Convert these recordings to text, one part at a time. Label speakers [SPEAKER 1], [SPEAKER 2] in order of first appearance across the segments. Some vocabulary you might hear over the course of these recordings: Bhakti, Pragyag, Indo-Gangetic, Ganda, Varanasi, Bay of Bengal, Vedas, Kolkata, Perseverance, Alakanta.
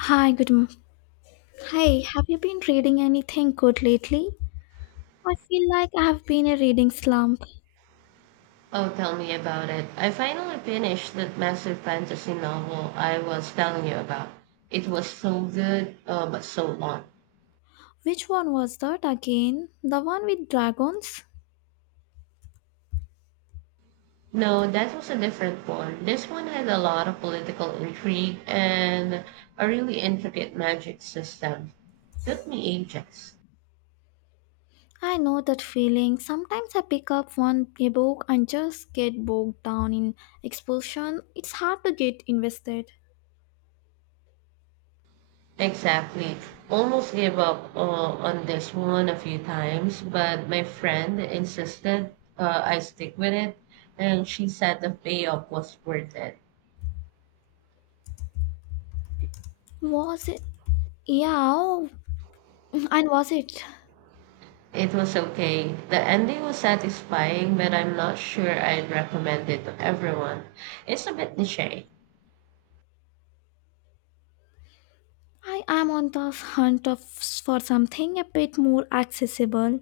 [SPEAKER 1] Hi, good. Hey, have you been reading anything good lately? I feel like I have been a reading slump.
[SPEAKER 2] Oh, tell me about it. I finally finished that massive fantasy novel I was telling you about. It was so good, but so long.
[SPEAKER 1] Which one was that again? The one with dragons?
[SPEAKER 2] No, that was a different one. This one had a lot of political intrigue and a really intricate magic system. Took me ages.
[SPEAKER 1] I know that feeling. Sometimes I pick up one book and just get bogged down in expulsion. It's hard to get invested.
[SPEAKER 2] Exactly. Almost gave up on this one a few times, but my friend insisted I stick with it, and she said the payoff was worth it.
[SPEAKER 1] Was it? Yeah, oh, and was it?
[SPEAKER 2] It was okay. The ending was satisfying, but I'm not sure I'd recommend it to everyone. It's a bit niche.
[SPEAKER 1] I am on the hunt of for something a bit more accessible.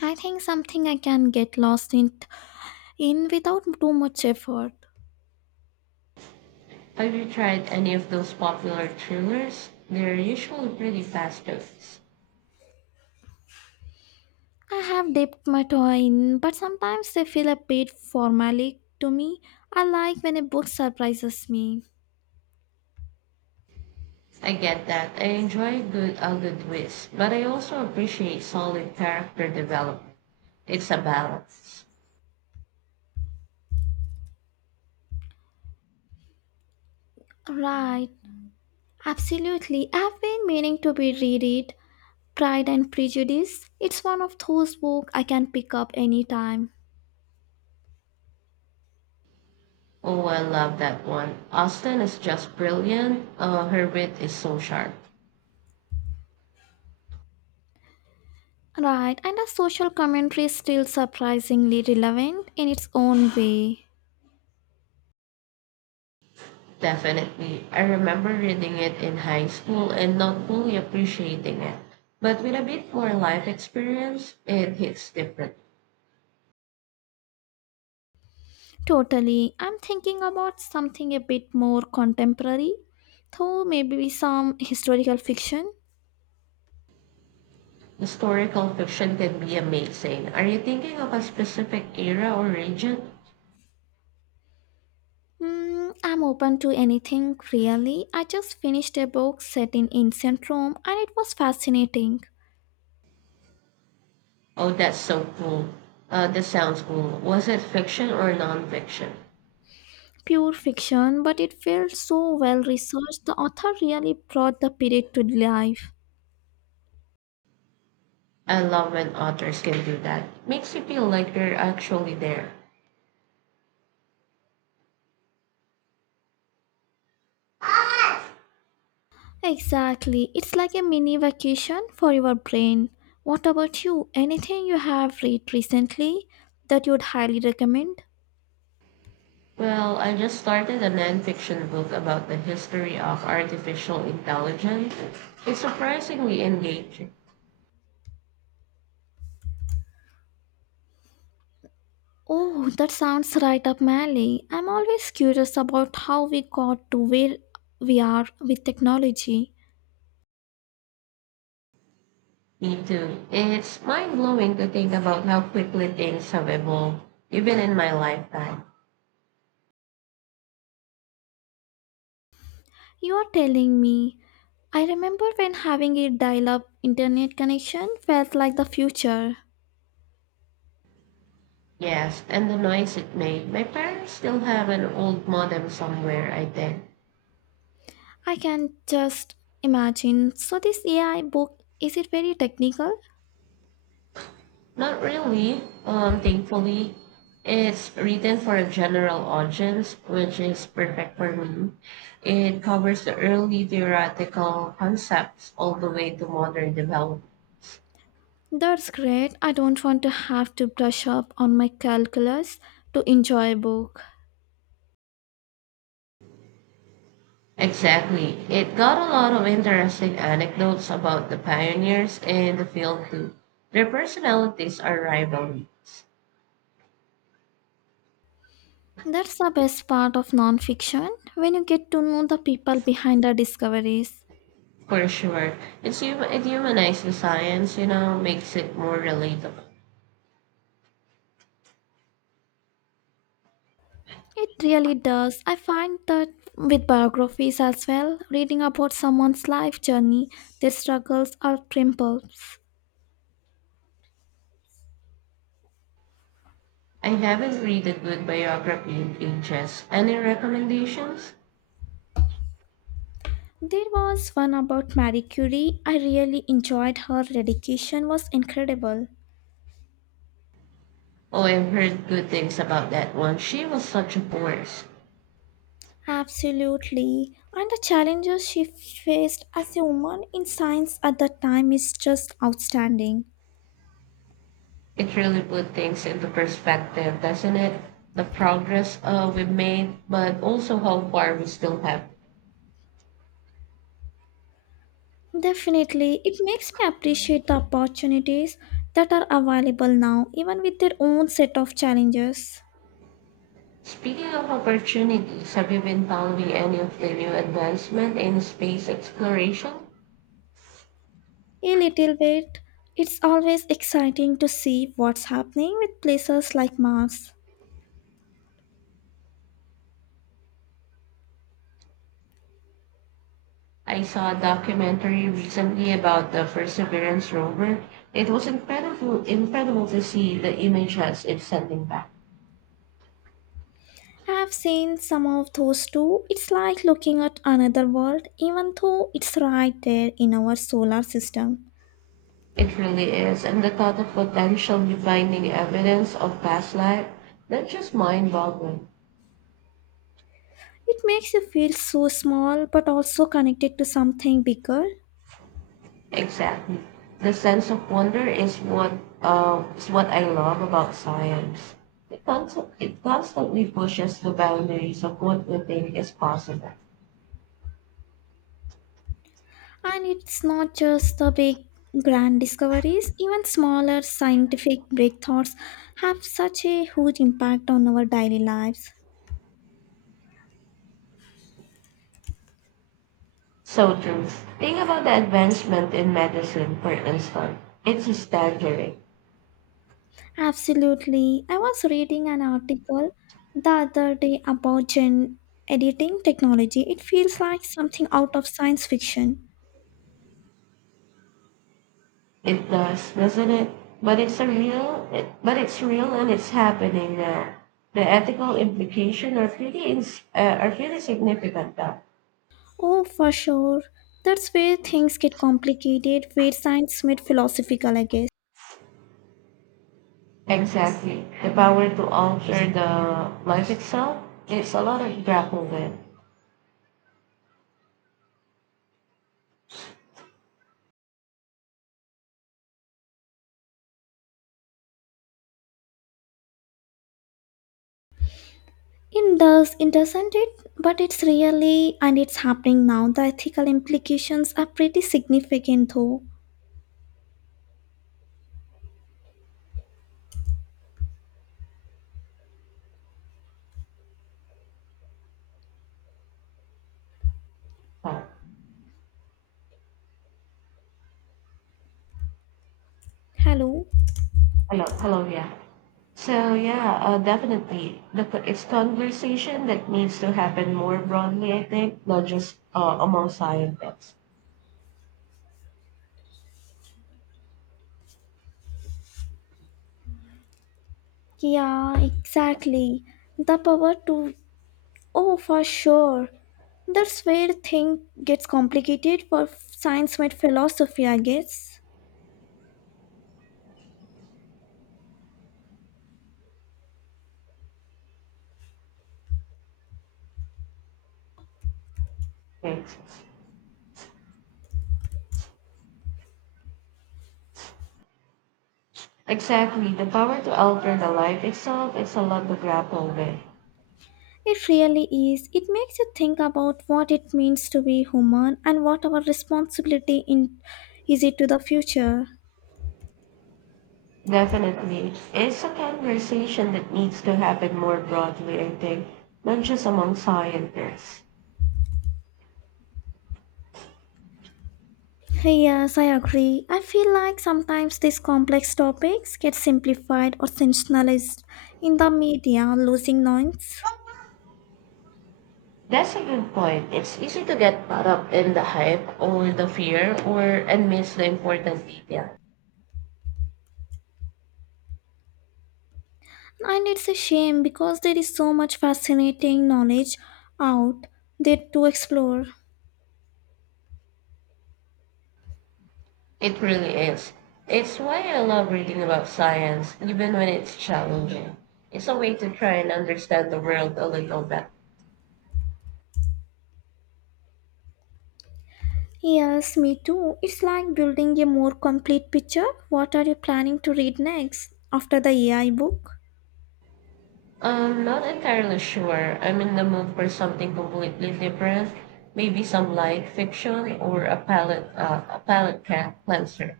[SPEAKER 1] I think something I can get lost in without too much effort.
[SPEAKER 2] Have you tried any of those popular thrillers? They're usually pretty fast paced.
[SPEAKER 1] I have dipped my toe in, but sometimes they feel a bit formalic to me. I like when a book surprises me.
[SPEAKER 2] I get that. I enjoy good a good twist, but I also appreciate solid character development. It's a balance.
[SPEAKER 1] Right, absolutely. I've been meaning to be read it. Pride and Prejudice. It's one of those books I can pick up anytime.
[SPEAKER 2] Oh, I love that one. Austin is just brilliant. Her wit is so sharp.
[SPEAKER 1] Right, and the social commentary is still surprisingly relevant in its own way.
[SPEAKER 2] Definitely. I remember reading it in high school and not fully appreciating it. But with a bit more life experience, it hits different.
[SPEAKER 1] Totally. I'm thinking about something a bit more contemporary, though maybe some historical fiction.
[SPEAKER 2] Historical fiction can be amazing. Are you thinking of a specific era or region?
[SPEAKER 1] Hmm, I'm open to anything, really. I just finished a book set in ancient Rome and it was fascinating.
[SPEAKER 2] Oh, that's so cool. That sounds cool. Was it fiction or nonfiction?
[SPEAKER 1] Pure fiction, but it felt so well researched. The author really brought the period to life.
[SPEAKER 2] I love when authors can do that. Makes you feel like you're actually there.
[SPEAKER 1] Exactly. It's like a mini vacation for your brain. What about you? Anything you have read recently that you'd highly recommend?
[SPEAKER 2] Well, I just started a nonfiction book about the history of artificial intelligence. It's surprisingly engaging.
[SPEAKER 1] Oh, that sounds right up my alley. I'm always curious about how we got to where we are with technology.
[SPEAKER 2] Me too. It's mind blowing to think about how quickly things have evolved, even in my lifetime.
[SPEAKER 1] You are telling me. I remember when having a dial up internet connection felt like the future.
[SPEAKER 2] Yes, and the noise it made. My parents still have an old modem somewhere, I think.
[SPEAKER 1] I can just imagine. So, this AI book, is it very technical?
[SPEAKER 2] Not really. Thankfully, it's written for a general audience, which is perfect for me. It covers the early theoretical concepts all the way to modern development.
[SPEAKER 1] That's great. I don't want to have to brush up on my calculus to enjoy a book.
[SPEAKER 2] Exactly. It got a lot of interesting anecdotes about the pioneers in the field too. Their personalities are rivalries,
[SPEAKER 1] That's the best part of nonfiction when you get to know the people behind the discoveries.
[SPEAKER 2] for sure. It humanizes the science, you know, makes it more relatable.
[SPEAKER 1] It really does. I find that with biographies as well, reading about someone's life journey, their struggles, or triumphs.
[SPEAKER 2] I haven't read a good biography in ages. Any recommendations?
[SPEAKER 1] There was one about Marie Curie. I really enjoyed her dedication was incredible.
[SPEAKER 2] Oh, I've heard good things about that one. She was such a force.
[SPEAKER 1] Absolutely. And the challenges she faced as a woman in science at that time is just outstanding.
[SPEAKER 2] It really put things into perspective, doesn't it? The progress we've made, but also how far we still have.
[SPEAKER 1] Definitely, it makes me appreciate the opportunities that are available now, even with their own set of challenges.
[SPEAKER 2] Speaking of opportunities, have you been following any of the new advancement in space exploration?
[SPEAKER 1] A little bit, it's always exciting to see what's happening with places like Mars.
[SPEAKER 2] I saw a documentary recently about the Perseverance rover. It was incredible, incredible to see the images it's sending back.
[SPEAKER 1] I've seen some of those too. It's like looking at another world, even though it's right there in our solar system.
[SPEAKER 2] It really is, and the thought of potentially finding evidence of past life, that's just mind-boggling.
[SPEAKER 1] It makes you feel so small but also connected to something bigger.
[SPEAKER 2] Exactly, the sense of wonder is what I love about science. It constantly pushes the boundaries of what we think is possible.
[SPEAKER 1] And it's not just the big grand discoveries, even smaller scientific breakthroughs have such a huge impact on our daily lives.
[SPEAKER 2] So true. Think about the advancement in medicine, for instance. It's staggering.
[SPEAKER 1] Absolutely. I was reading an article the other day about gen editing technology. It feels like something out of science fiction.
[SPEAKER 2] It does, doesn't it? But it's real and it's happening now. The ethical implications are are really significant though.
[SPEAKER 1] Oh, for sure. That's where things get complicated, where science meets philosophical, I guess.
[SPEAKER 2] Exactly. The power to alter the life itself, it's a lot of grapple with.
[SPEAKER 1] It does, it doesn't it? But it's really, and it's happening now. The ethical implications are pretty significant, though.
[SPEAKER 2] Oh,
[SPEAKER 1] Hello?
[SPEAKER 2] hello, hello, yeah. So yeah, definitely. It's conversation that needs to happen more broadly, I think, not just among scientists.
[SPEAKER 1] Yeah, exactly. The power to. Oh, for sure. That's where thing gets complicated for science and philosophy, I guess.
[SPEAKER 2] Right. Exactly. The power to alter the life itself is a lot to grapple with.
[SPEAKER 1] It really is. It makes you think about what it means to be human and what our responsibility in is it to the future.
[SPEAKER 2] Definitely. It's a conversation that needs to happen more broadly, I think, not just among scientists.
[SPEAKER 1] Hey, yes, I agree. I feel like sometimes these complex topics get simplified or sensationalized in the media, losing nuance.
[SPEAKER 2] That's a good point. It's easy to get caught up in the hype or the fear or and miss the important details.
[SPEAKER 1] And it's a shame because there is so much fascinating knowledge out there to explore.
[SPEAKER 2] It really is. It's why I love reading about science, even when it's challenging. It's a way to try and understand the world a little better.
[SPEAKER 1] Yes, me too. It's like building a more complete picture. What are you planning to read next after the AI book?
[SPEAKER 2] I'm not entirely sure. I'm in the mood for something completely different. Maybe some light fiction or a palette cleanser.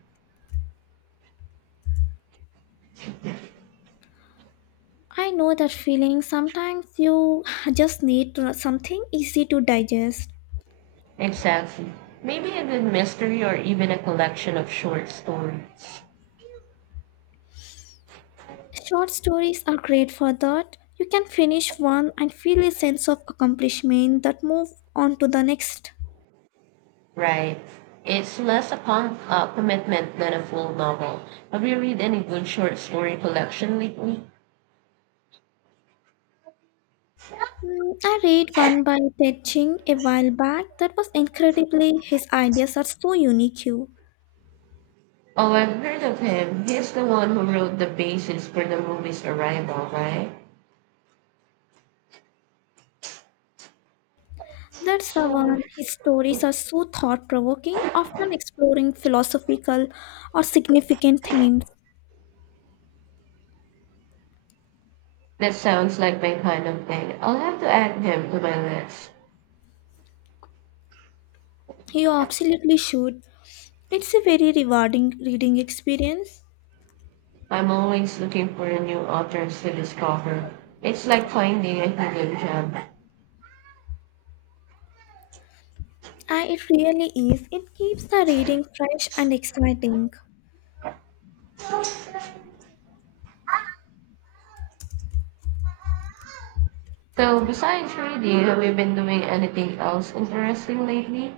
[SPEAKER 1] I know that feeling. Sometimes you just need something easy to digest.
[SPEAKER 2] Exactly. Maybe a good mystery or even a collection of short stories.
[SPEAKER 1] Short stories are great for that. You can finish one and feel a sense of accomplishment that move on to the next.
[SPEAKER 2] Right. It's less upon commitment than a full novel. Have you read any good short story collection lately?
[SPEAKER 1] Mm, I read one by Ted Ching a while back that was incredibly his ideas are so unique. You.
[SPEAKER 2] Oh, I've heard of him. He's the one who wrote the basis for the movie's arrival, right?
[SPEAKER 1] That's the one. His stories are so thought provoking, often exploring philosophical or significant themes.
[SPEAKER 2] That sounds like my kind of thing. I'll have to add him to my list.
[SPEAKER 1] You absolutely should. It's a very rewarding reading experience.
[SPEAKER 2] I'm always looking for new authors to discover. It's like finding a hidden gem.
[SPEAKER 1] It really is. It keeps the reading fresh and exciting.
[SPEAKER 2] So, besides reading, have you been doing anything else interesting lately?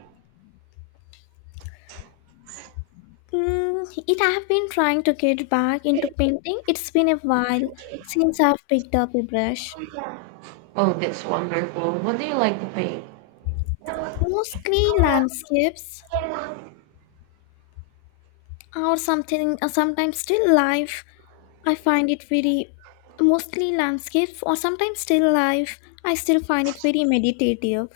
[SPEAKER 1] Mm, it I've been trying to get back into painting. It's been a while since I've picked up a brush.
[SPEAKER 2] Oh, that's wonderful. What do you like to paint?
[SPEAKER 1] Mostly landscapes or something, or sometimes still life. I find it very Mostly landscapes or sometimes still life. I still find it very meditative.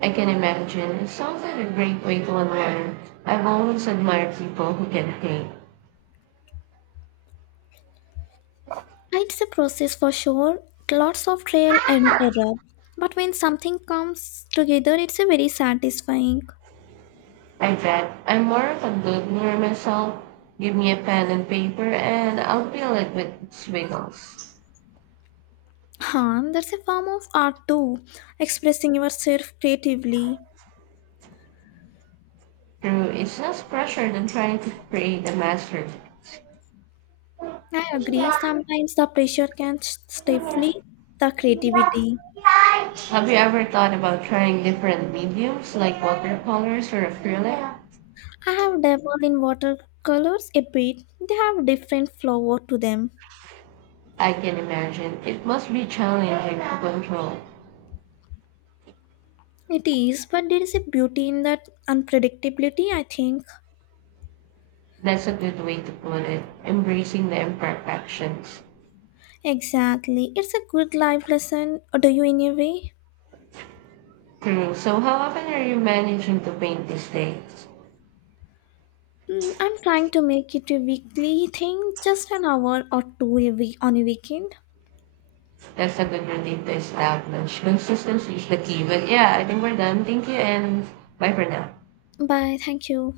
[SPEAKER 2] I can imagine. It sounds like a great way to unwind. I've always admired people who can paint.
[SPEAKER 1] It's a process for sure, lots of trial and error. But when something comes together, it's a very satisfying.
[SPEAKER 2] I bet I'm more of a doodler myself. Give me a pen and paper, and I'll fill it with squiggles.
[SPEAKER 1] Huh, that's a form of art too, expressing yourself creatively.
[SPEAKER 2] True, it's less pressure than trying to create a masterpiece.
[SPEAKER 1] I agree, sometimes the pressure can stifle the creativity.
[SPEAKER 2] Have you ever thought about trying different mediums like watercolors or acrylic?
[SPEAKER 1] I have dabbled in watercolors a bit, they have different flavor to them.
[SPEAKER 2] I can imagine. It must be challenging to control.
[SPEAKER 1] It is, but there is a beauty in that unpredictability, I think.
[SPEAKER 2] That's a good way to put it. Embracing the imperfections.
[SPEAKER 1] Exactly, it's a good life lesson, do you in a way?
[SPEAKER 2] True. So, how often are you managing to paint these days?
[SPEAKER 1] Hmm, I'm trying to make it a weekly thing, just an hour or two a week on a weekend.
[SPEAKER 2] That's a good routine to establish. Consistency is the key. But yeah, I think we're done. Thank you and bye for now.
[SPEAKER 1] Bye, thank you.